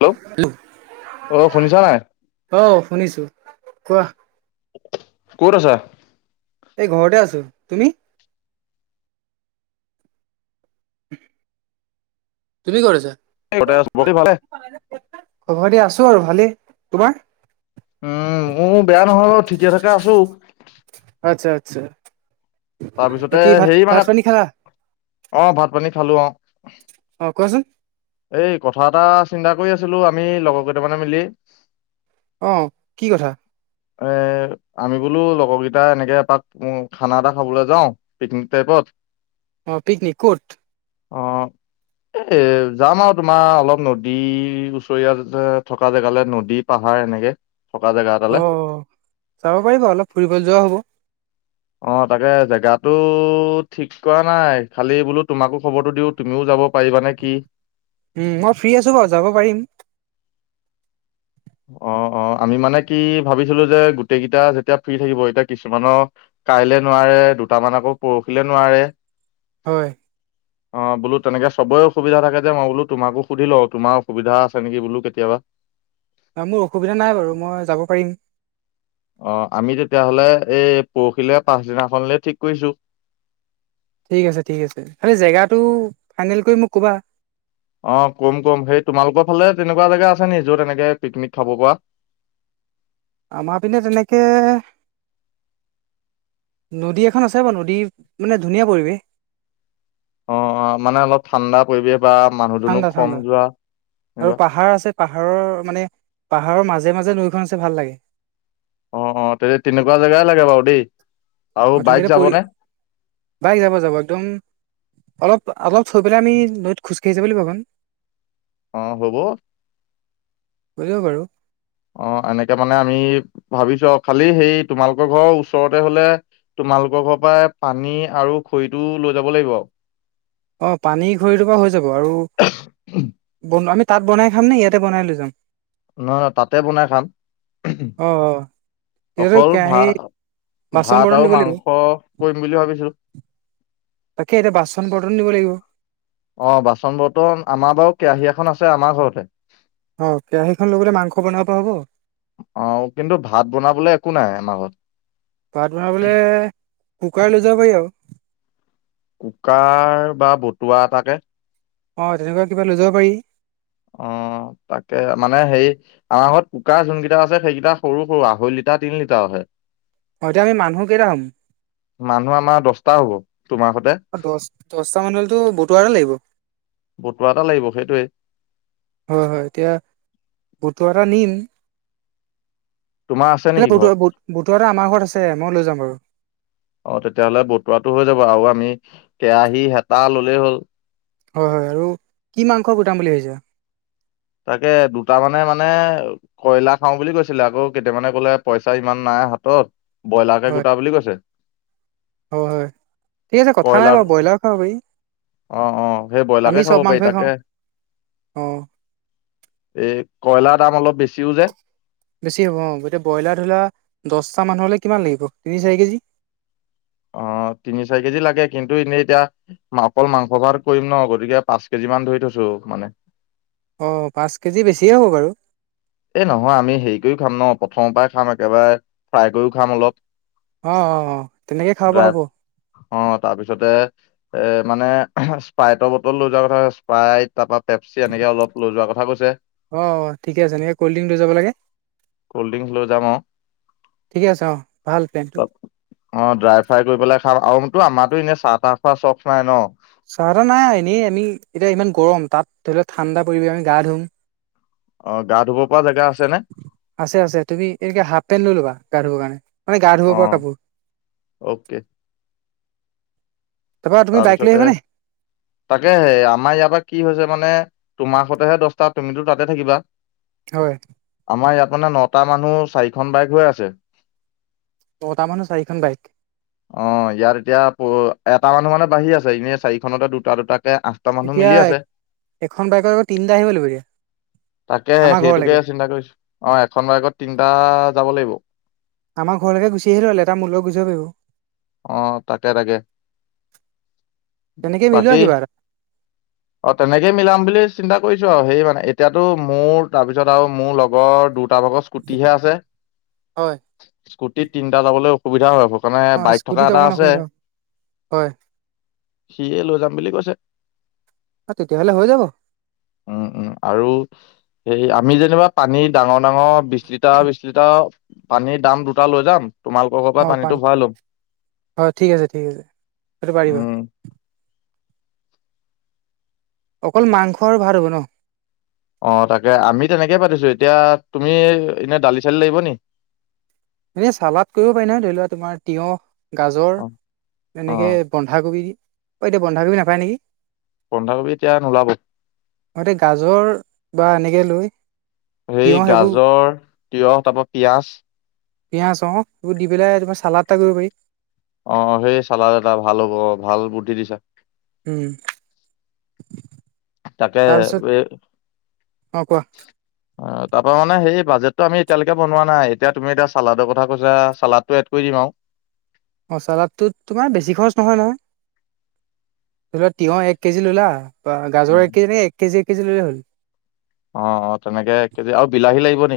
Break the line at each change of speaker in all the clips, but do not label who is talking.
Hello, অ', শুনিছা নাই?
অ', শুনিছো। কোৱা।
ক'ত আছা?
এই ঘৰতে আছো, তুমি? তুমি ক'ত আছা?
ঘৰতে আছো [unintelligible]
ঘৰতে আছো আৰু ভালেই, তোমাৰ?
উম, বেয়া নহয় বাৰু ঠিকে থাকে আছো।
আচ্ছা আচ্ছা,
তাৰপিছতে
বাকী ভাত
হেৰি মানে
ভাত পানী খালা?
অ', ভাত পানী খালো অ'।
অ', কোৱাচোন।
এই কথা এটা চিন্তা কৰি আছিলোঁ আমি লগৰ কেইটামানে মিলি।
অ', কি কথা?
এ আমি বোলো লগৰকেইটা এনেকে এপাক খানা এটা খাবলৈ যাওঁ পিকনিক টাইপত
অ', পিকনিক ক'ত?
অ'। এ যাম আৰু তোমাৰ অলপ নদী ওচৰীয়া আ থকা জেগালে, নদীত পাহাৰ এনেকে, থকা জেগা
অ
এটালে।
যাব পাৰি বাৰু অলপ ফুৰিবলৈ যোৱা হ'ব।
অ তাকে জেগাটো ঠিক কৰা নাই, খালি বোলো তোমাকো খবৰটো দিওঁ তুমিও যাব পাৰিবানে কি?
উম, মই ফ্ৰী আছো বাৰু যাব পাৰিম।
অ', অ', আমি মানে কি ভাবিছিলো যে গোটেইকেইটা যেতিয়া ফ্ৰী থাকিব এতিয়া কিছুমানৰ কাইলে নোৱাৰে দুটামান আকৌ পৰহিলে নোৱাৰে।
হয়।
[inaudible] অ', বোলো তেনেকে চবৰে অসুবিধা থাকে যে মই বোলো তোমাকো সুধি লওঁ তোমাৰ অসুবিধা আছে নিকি বোলো কেতিয়াবা।
ন মোৰ অসুবিধা নাই বাৰু মই যাব পাৰিম।
অ', আমি তেতিয়াহ'লে এই পৰহিলৈ পাছদিনাখনলে ঠিক কৰিছো।
ঠিক আছে ঠিক আছে, খালি জেগাটো ফাইনেল কৰি মোক ক'বা।
অ', কম কম, সেই তোমালোকৰ ফালে তেনেকুৱা জেগা আছে নি য'ত এনেকে পিকনিক খাব পৰা।
আমাৰ পিনে তেনেকে নদী এখন আছে বাৰু নদী মানে ধুনীয়া পৰিৱেশ।
অ', অ', মানে অলপ ঠাণ্ডা পৰিৱেশ বা মানুহ
ঠাণ্ডা
দুনোহ কম
ঠাণ্ডা
যোৱা
আৰু
এনেকুৱা।
পাহাৰ আছে পাহাৰৰ মানে পাহাৰৰ মাজে মাজে নৈখন আছে ভাল লাগে।
অ', অ', তেতিয়া তেনেকুৱা জেগাই লাগে বাৰু দেই। আৰু
অ', তুমি
বাইক
এতিয়া পৰি
যাবনে
বাইক যাব যাব একদম অলপ অলপ থৈ পেলাই আমি নৈত খোজকাঢ়িছা বুলি ভাব
অ', হ'ব।
বুজিব [unintelligible] বাৰু
অ', এনেকে মানে আমি ভাবিছো আৰু, খালি হেই তোমালোকৰ ঘৰৰ ওচৰতে হ'লে তোমালোকৰ ঘৰৰ পৰা পানী আৰু খৰিটো লৈ যাব লাগিব।
অ', পানী খৰিটো বাৰু হৈ যাব, আৰু ব আমি তাত বনাই খাম নে ইয়াতে বনাই লৈ যাম?
নহয় নহ তাতে বনাই খাম।
অ অ তেতিয়াতো
অকল
কেৰাহী
ভাত
বাচন
ভাত
বৰ্তন
আৰু
দিব লাগিব
মাংস কৰিম বুলি ভাবিছিলো।
তাকে এতিয়া বাচন বৰ্তন নিব লাগিব।
অ', বাচন বৰ্তন আমাৰ বাৰু কেৰাহী এখন আছে আমাৰ ঘৰতে।
অ', কেৰাহীখন লৈ গ'লে মাংস বনাব পৰা হ'ব।
অ', কিন্তু ভাত বনাবলৈ একো নাই আমাৰ ঘৰত।
ভাত বনাবলে কুকাৰ লৈ যাব পাৰি আৰু।
কুকাৰ বা বতুৱা এটাকে।
অ', তেনেকুৱা কিবা লৈ যাব পাৰি।
অ', তাকে মানে হেই আমাৰ ঘৰত কুকাৰযোন কেইটা আছে সেইকেইটা সৰু সৰু আঢ়ৈ লিটাৰ তিনি লিটাৰহে।
অ এতিয়া আমি মানুহ কেইটা হ'ম
মানুহ আমাৰ দছটা হ'ব, তোমাৰ সতে।
অ দহ দহটা মানুহলেতো বতোৱা এটা লাগিব।
বতুৱা এটা লাগিব সেইটোৱে।
হয় হয় এতিয়া বতুৱা এটা নিম
তোমাৰ আছে
এ
নেকি ঘৰত?
বতু-বতুৱা এট আমাৰ ঘৰত আছে, মই লৈ যাম বাৰু।
অ', তেতিয়াহ'লে বটুৱাটো হৈ যাব আৰু আমি কেৰাহী, হেঁতা ল'লেই হ'ল।
হয় হয়, আৰু কি মাংস গুটাম বুলি ভাবিছা?
তাকে দুটামানে মানে কয়লা খাওঁ বুলি কৈছিলে আকৌ কেইটামানে ক'লে পইচা ইমান নাই হাতত ব্ৰইলাৰ কে
হয়
গোটা বুলি কৈছে।
হয় হয়, ঠিক আছে কথা নাই
কয়লাৰ
বাৰু ব্ৰইলাৰো খাব পাৰি।
অ', অ', সেই
আমি
ব্ৰইলাৰকে
চব
খাব পাৰি
মাংসই খাওঁ
তাকে।
অ
এই কয়লাৰ দাম অলপ বেছিও যে।
বেছি হ'ব অ', গতিকে ব্ৰইলাৰ ধৰা দহটা মানুহলৈ কিমান লাগিব তিনি চাৰি কেজি।
অ', তিনি চাৰি কেজি লাগে কিন্তু এনেই এতিয়া অকল মাংস ভাত কৰিম ন', গতিকে পাঁচ কেজি মান ধৰি থৈছো মানে।
অ', পাঁচ কেজি বেছিয়ে হ'ব বাৰু।
এই নহয় আমি হেৰি কৰিও খাম ন', প্ৰথমৰ পৰা খাম একেবাৰে ফ্ৰাই কৰিও খাম অলপ।
অ', অ', অ', তেনেকে খাব পৰা
ড্ৰাই
হ'ব।
অ', তাৰপিছতে এ মানে স্পাইটৰ বটল লৈ যোৱা কথা, স্পাইট তাৰপৰা পেপচি এনেকে অলপ লৈ যোৱাৰ কথা কৈছে।
অ', ঠিকে আছে এনেকে কলড্ৰিংক লৈ যাব লাগে।
কল্ড ড্ৰিংক লৈ যাম অ'
ঠিকে আছে অ ভাল প্লেনটো
অ', ড্ৰাই ফ্ৰাই কৰি পেলাই খাম আৰু তো আমাৰো এনেই চাহ তাহ খোৱা চখ নাই ন'।
চাহ তাহ নাই এনেই আমি এতিয়া ইমান গৰম তাত ধৰি লওক ঠাণ্ডা পৰিৱেশ আমি গা ধুম।
অ', গা ধুব পৰা জেগা আছে নে?
আছে আছে, তুমি এনেকে হাফ পেণ্ট লৈ ল'বা গা ধুবৰ কাৰণে। মানে গা ধুব
অ
পৰা কাপোৰ।
অ'কে
তাৰপৰা তুমি বাইক লৈ
তাৰপিছতে
আহিবানে?
তাকেহে আমাৰ ইয়াৰ পৰা কি হৈছে মানে তোমাৰ সতেহে দহটা তুমিতো তাতে থাকিবা।
হয়।
আমাৰ ইয়াত মানে নটা মানুহ চাৰিখন বাইক হৈ আছে
নটামানুহ চাৰিখন বাইক।
অ', ইয়াত এতিয়া প এটা মানুহ মানে বাঢ়ি আছে, এনেই চাৰিখনতে দুটা দুটাকে আ
এতিয়া এখন বাইকৰ আকৌ তিনিটা আহিব লাগিব, এতিয়া
তাকে
আমাৰ
সেইটোকে
ঘৰলৈকে।
চিন্তা কৰিছো, অ' এখন বাইকত তিনটা যাব লাগিব।
আমাৰ ঘৰলৈকে গুচি আহিলে হ'ল, এটা মূৰ লগত গুচি
অ
[unintelligible] পাৰিব।
তাকে তাকে
তেনেকে মিলোৱা
বাকী
কিবা এটা।
অ', তেনেকে মিলাম বুলি চিন্তা কৰিছো আৰু, সেই মানে এতিয়াতো মোৰ তাৰপিছত আৰু মোৰ লগৰ দুটা ভাগত স্কুটিহে আছে,
হয়,
স্কুটিত তিনটা যাবলে সুবিধা হ'ব, মানে
অ'
বাইক থকা
স্কুটিত
এটা
অকণমান
আছে।
অসুবিধা হ'ব। হয়,
সিয়ে লৈ যাম বুলি কৈছে।
তেতিয়া হ'লে হৈ যাব।
উম, উম, আৰু সেই আমি যেনিবা পানী ডাঙৰ ডাঙৰ বিশ লিটাৰ বিশ লিটাৰ পানীৰ দাম দুটা লৈ যাম, তোমা পৰ পৰা
অ' পান
পানীটো ভৰা লম,
হয় ঠিক আছে ঠিক আছে সেইটো পাৰিবা।
উম।
অকল মাংস আৰু ভাত হ'ব নহ।
অ', তাকে আমি তেনেকে পাতিছো, এতিয়া তুমি এনেই দালি চালি লাগিব নি?
এনেই চালাদ কৰিব পাৰিলা হয়, ধৰি লোৱা তোমাৰ তিয়হ,
অ
গাজৰ
অ
এনেকে বন্ধাকবি অ', এতিয়া বন্ধাকবি নাপায় নেকি?
বন্ধাকবি এতিয়া নোলাব।
মই এতিয়া গাজৰ বা এনেকে লৈ
সেই
তিয়ঁহ সেইবোৰ
গাজৰ, তিঁয়হ তাৰাপৰা পিয়াজ
পিঁয়াজ অ', এইবোৰ দি পেলাই তোমাৰ চালাদ এটা কৰিব পাৰি।
অ', সেই চালাদ এটা ভাল হ'ব, ভাল বুদ্ধি দিছা।
উম।
তাকে
তাৰপিছত
অ'।
অ কোৱা
অ', তাৰপৰা মানে সেই বাজেটটো আমি এতিয়ালৈকে বনোৱা নাই, এতিয়া তুমি এতিয়া চালাদৰ কথা কৈছা চালাদটো এড কৰি দিম আৰু।
চালাদটোত তোমাৰ বেছি খৰচ নহয় নহয়, ধৰি লোৱা তিঁয়হ এক কেজি ল'লা বা গাজৰ কেজি নে এক কেজি, কেজি ললে হ'ল।
অ', অ', তেনেকে এক কেজি আৰু বিলাহী লাগিব নি।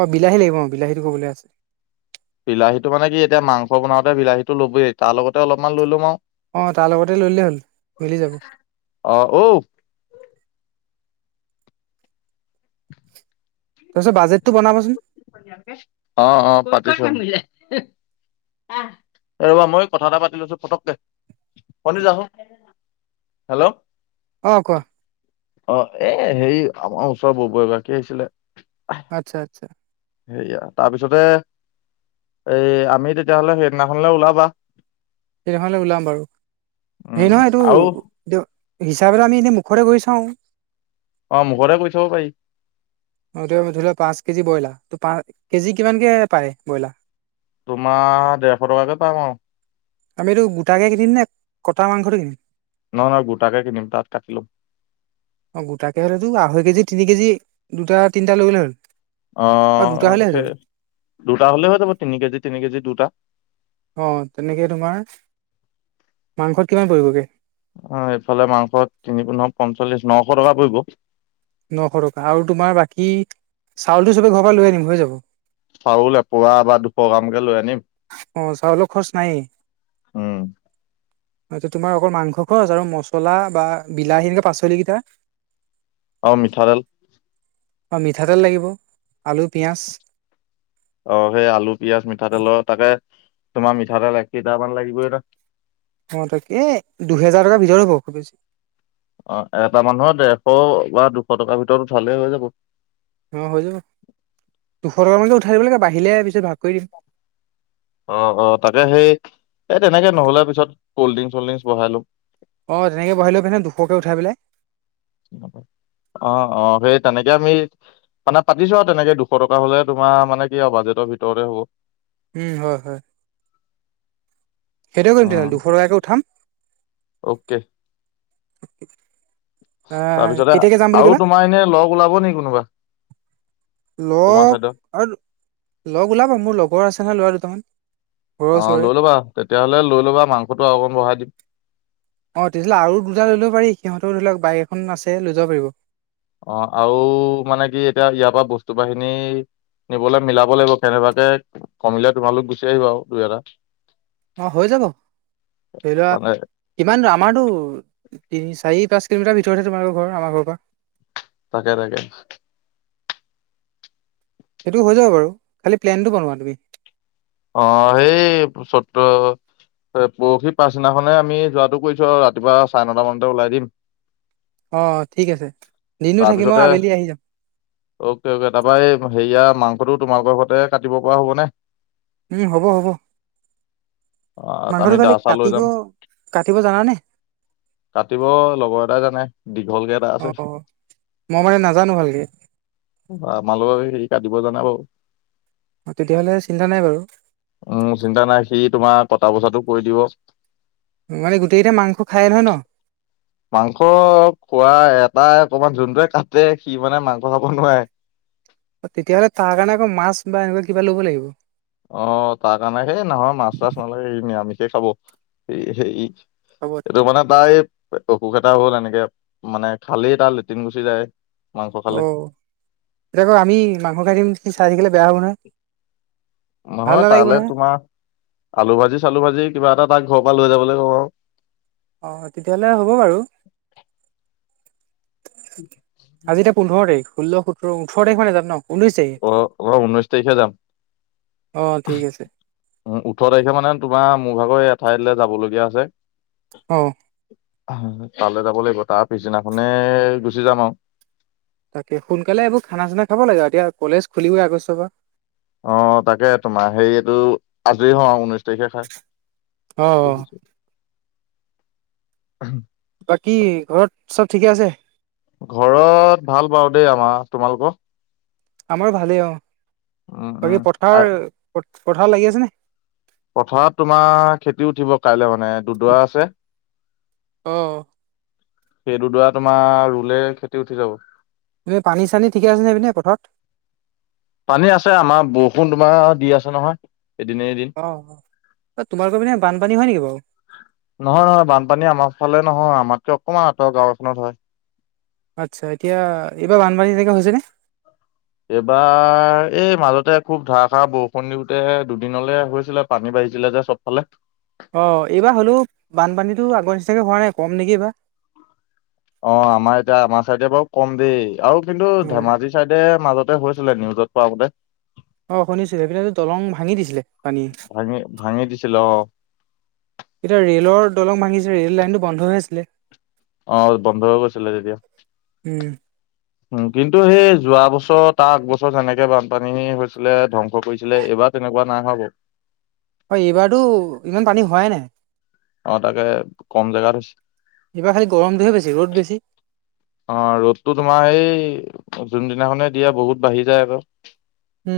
অ', বিলাহী লাগিব অ' বিলাহীটো ক'বলৈ আছে।
বিলাহীতো মানে কি এতিয়া মাংস বনাওঁতে বিলাহীটো লবই, তাৰ লগতে অলপমান লৈ ল'ম আৰু।
অ', তাৰ লগতে লৈলেই হ'ল, মিলি যাব।
অ', ঔ।
তাৰপিছে বাজেটটো বনাবচোন।
অ', অ', পাতিছো। এই ৰবা মই কথা এটা পাতি লৈছো পতককে। [unintelligible] যাহ হেল্ল'।
অ', কোৱা?
অ', এ হেৰি আমাৰ ওচৰৰ [unintelligible] এগৰাকি আহিছিলে।
আচ্ছা, আচ্ছা।
সেয়া তাৰপিছতে, এই আমি তেতিয়াহ'লে সেইদিনাখনলে ওলাবা।
সেইদিনাখনলে ওলাম বাৰু, হেৰি
উম
নহয়
আৰু
এইটো হিচাপে এটা আমি এনে মুখৰে কয় চাও।
অ', মুখতে কৈ চাব পাৰি।
অ', এতিয়া ধৰি লোৱা পাঁচ কেজি ব্ৰইলাৰ তো পাঁচ কেজি কিমানকৈ পাৰে ব্ৰইলাৰ।
তোমাৰ দেৰশ টকাকে পাম আৰু।
আমি এইটো গোটাকে কিনিম নে, কটা মাংসটো কিনিম?
নহয় নহয় গোটাকে কিনিম, তাত কাটি লম।
অ', গোটাকে হ'লেতো আঢ়ৈ কেজি, তিনি কেজি দুটা তিনটা লৈ গ'লে হ'ল। দুটা
অ',
হ'লে হৈ
সেই
যাব
দুটা হ'লে হৈ যাব, তিনি কেজি তিনি কেজি দুটা।
অ', তেনেকে তোমাৰ, মাংসত কিমান পৰিবগে।
অ' এইফালে মাংস তিনি পোন্ধ পঞ্চল্লিশ নশ টকা পৰিব।
নশ টকা, আৰু তোমাৰ বাকী চাউলটো চবে ঘৰ পৰা লৈ আনিম হৈ যাব।
চাউল এ পোৱা বা দুশ গ্ৰামকে লৈ আনিম
অ' চাউলৰ খৰচ নাইয়ে।
উম
আচ্ছা টো তোমাৰ অকল মাংস খৰছ আৰু মছলা বা বিলাহী সেনেকে পাচলি কেইটা
আৰু মিঠাতেল।
অ' মিঠাতেল লাগিব আলু পিঁয়াজ
অ' সেই আলু পিঁয়াজ মিঠাতেলৰ তাকে তোমাৰ মিঠাতেল এক লিটাৰমান লাগিবই ন
অঁ তাকে দুহেজাৰ টকাৰ ভিতৰত হ'ব খুব বেছি।
অ' এটা মানুহৰ ডেৰশ বা দুশ টকাৰ ভিতৰত উঠালেই হৈ যাব।
অঁ হৈ যাব, দুশ টকাকৈ উঠাই দিব লাগে বাহিলে পিছত ভাগ কৰি দিম।
অ', অ' তাকে সেই এই তেনেকে নহ'লে পিছত ক'ল্ড ড্ৰিংক চল্ড ড্ৰিংক বহাই ল'ম।
অঁ তেনেকৈ বহাই ল'ব পাৰি নহয় দুশকৈ উঠাই পেলাই।
অ', অ' সেই তেনেকে আমি মানে পাতিছো আৰু তেনেকে দুশ টকা হ'লে তোমাৰ মানে কি আৰু বাজেটৰ ভিতৰতে হ'ব।
উম, হয়, হয়। সেইতোৱে কৰিম তেনে,
উম
দুশটকাকৈ উঠাম
অ'কে।
[unintelligible] আহ
তাৰপিছতে
কেতিয়াকে যাম বুলি
আৰু
ক'লা
তোমাৰ এনে লগ ওলাব নেকি কোনোবা? তোমাৰ
লগ
চাইডৰ?
আৰু লগ ওলাব, মোৰ লগৰ আছে ন ল'ৰা দুটামান। ঘৰৰ
অ'
ওচৰৰে
লৈ ল'বা তেতিয়াহ'লে লৈ ল'বা মাংসটো অকণ বঢ়াই দিম।
অ', তেতিয়াহ'লে আৰু দুটা লৈ লব পাৰি, সিহঁতেও ধৰি লওক বাইক এখন আছে লৈ যাব পাৰিব।
অ', আৰু মানে কি এতিয়া ইয়াৰ পৰা বস্তু বাহিনী নিবলৈ মিলাব লাগিব, কেনেবাকে কমিলে তোমালোক গুচি আহিবা আৰু দুই এটা।
অ' হৈ যাব, ধৰি লোৱা
মানে
কিমান দুৰ? আমাৰতো তিনি চাৰি পাঁচ কিলোমিটাৰ ভিতৰতহে তোমালোকৰ ঘৰ আমাৰ ঘৰ পৰা।
তাকে তাকে।
সেইটো হৈ যাব বাৰু, খালি প্লেনটো বনোৱা তুমি।
অ' সেই ছট পৰহি পাছদিনাখনে আমি যোৱাটো কৰিছো, আৰু ৰাতিপুৱা চাৰে নটামানতে ওলাই দিম।
অ' ঠিক আছে, দিনতো থাকিম মই
তাৰপিছতে
আবেলি আহি যাম।
অ'কে অ'কে তাৰপৰা এই হেৰিয়া মাংসটো তোমালোকৰ ঘৰতে কাটিব পৰা হ'ব নে?
উম, হ'ব হ'ব।
আ, আমি
মাংসটো
দা
খালি
চা লৈ
কাটিব
যাম
কাটিব জানানে?
কাটিব, লগৰ এটাই জানে দীঘলকে দা
অ
আছে।
মই মানে নাজানো ভালকে।
আমাৰ লগৰ হেৰি কাটিব জানে বাৰু।
তেতিয়াহ'লে চিন্তা নাই বাৰু।
উম, চিন্তা নাই সি তোমাৰ কটা বচাটো কৰি দিব।
মানে গোটেই কেইটাই মাংস খাইয়ে নহয় ন?
মাংস খোৱা এটাই অকমান যোনটোৱে কাটে সি মানে মাংস খাব নোৱাৰে।
তেতিয়াহ'লে তাৰ কাৰণে আকৌ মাছ বা এনেকুৱা কিবা ল'ব লাগিব।
অ', তাৰ কাৰণে সেই নহয় মাছ তাছ নালাগে এই নিৰামিষে খাব। এই হে
হ'ব।
সেইটো মানে তাৰ অসুখ এটা হ'ল এনেকে মানে খালেই তাৰ লেট্ৰিন গুচি যায়। মাংস খালে
অ', এতিয়া আক আমি মাংস খাই থাকিম সি চাই থাকিলে বেয়া হ'ব নহয়। ভাল
নহয়
নালাগিব
তালৈ তোমাৰ আলু ভাজি চালু ভাজি কিবা এটা তাক ঘৰৰ পৰা লৈ যাবলৈ ক'ম আৰু।
অঁ', তেতিয়াহ'লে হ'ব বাৰু। আজি এতিয়া পোন্ধৰ তাৰিখ, ষোল্ল সোতৰ ওঠৰ তাৰিখ মানে যাম ন? ঊনৈছ তাৰিখ
অ', অ', ঊনৈছ তাৰিখে যাম।
অ ঠিক আছে
উম, ওঠৰ তাৰিখে মানে তোমাৰ মোৰ ভাগৰ এঠাইলৈ যাবলগীয়া আছে।
অ'।
তালৈ যাব লাগিব, তাৰ পিছদিনাখনে গুচি যাম আৰু।
তাকে সোনকালে এইবোৰ খানা চানা খাব লাগে, আৰু এতিয়া কলেজ খুলিবই আগষ্টৰ পৰা।
অ', তাকে তোমাৰ হেৰিটো আজৰি হও ঊনৈশ তাৰিখে খাই,
অ অ
পিছ [inaudible]
বাকী ঘৰত চব ঠিকে আছে?
ঘৰত ভাল পাও দেই, আমাৰ তোমালোকক।
আমাৰ ভালেই অ'
উম উম
বাকী
আ
পথাৰ-পথাৰ লাগি আছে নে।
পথাৰত তোমাৰ খেতি উঠিব কাইলৈ মানে দুদৰা আছে।
অ'।
সেইটো দৰা তোমাৰ ৰুলে খেতি উঠি যাব।
এই পানী চানী ঠিক আছেনে, এই পিনে পথাৰত।
পানী আছে আমাৰ, বৰষুণ তোমাৰ দি আছে নহয়। এদিনে এদিন
অ', এ তোমালোকৰ পিনে বানপানী হয় নেকি বাৰু?
নহয়, বানপানী আমাৰ ফালে নহয়। আমাতকে অকণমান আঁতৰ গাঁওখনত হয়।
আচ্ছা, এতিয়া এইবাৰ বানপানী [unintelligible] হৈছেনে।
এইবাৰ, এই মাজতে খুব ধাৰষাৰ বৰষুণ দিওতেহে দুদিনলে হৈছিলে। পানী বাঢ়িছিলে চব ফালে।
অ', এইবাৰ হ'লেও বানপানীতো আগৰ নিচিনাকৈ হোৱা নাই, কম নেকি এইবাৰ।
অ', আমাৰ এতিয়া আমাৰ চাইডে বাৰু কম দেই, আৰু কিন্তু
অ
ধেমাজি চাইডে মাজতে হৈছিলে, নিউজত পোৱামতে।
অ', শুনিছো সেইপিনেটো দলং ভাঙি দিছিলে পানী।
ভাঙি ভাঙি দিছিলে অ'
এতিয়া ৰে'লৰ দলং ভাঙিছে, ৰেল লাইনটো বন্ধ হৈ আছিলে।
অ', বন্ধ হৈ গৈছিলে তেতিয়া।
উম।
উম, কিন্তু সেই যোৱা বছৰ তাৰ আগবছৰ যেনেকে বানপানী হৈছিলে ধ্বংস কৰিছিলে, এইবাৰ তেনেকুৱা নাই হোৱা বাৰু।
হয়, এইবাৰতো ইমান পানী হোৱাই নাই।
অ', তাকে কম জেগাত হৈছে।
এইবাৰ খালি গৰমটোহে বেছি, ৰ'দ বেছি।
অ', ৰ'দটো তোমাৰ এই, যোনদিনাখনে দিয়ে বহুত বাঢ়ি যায় আকৌ।
উম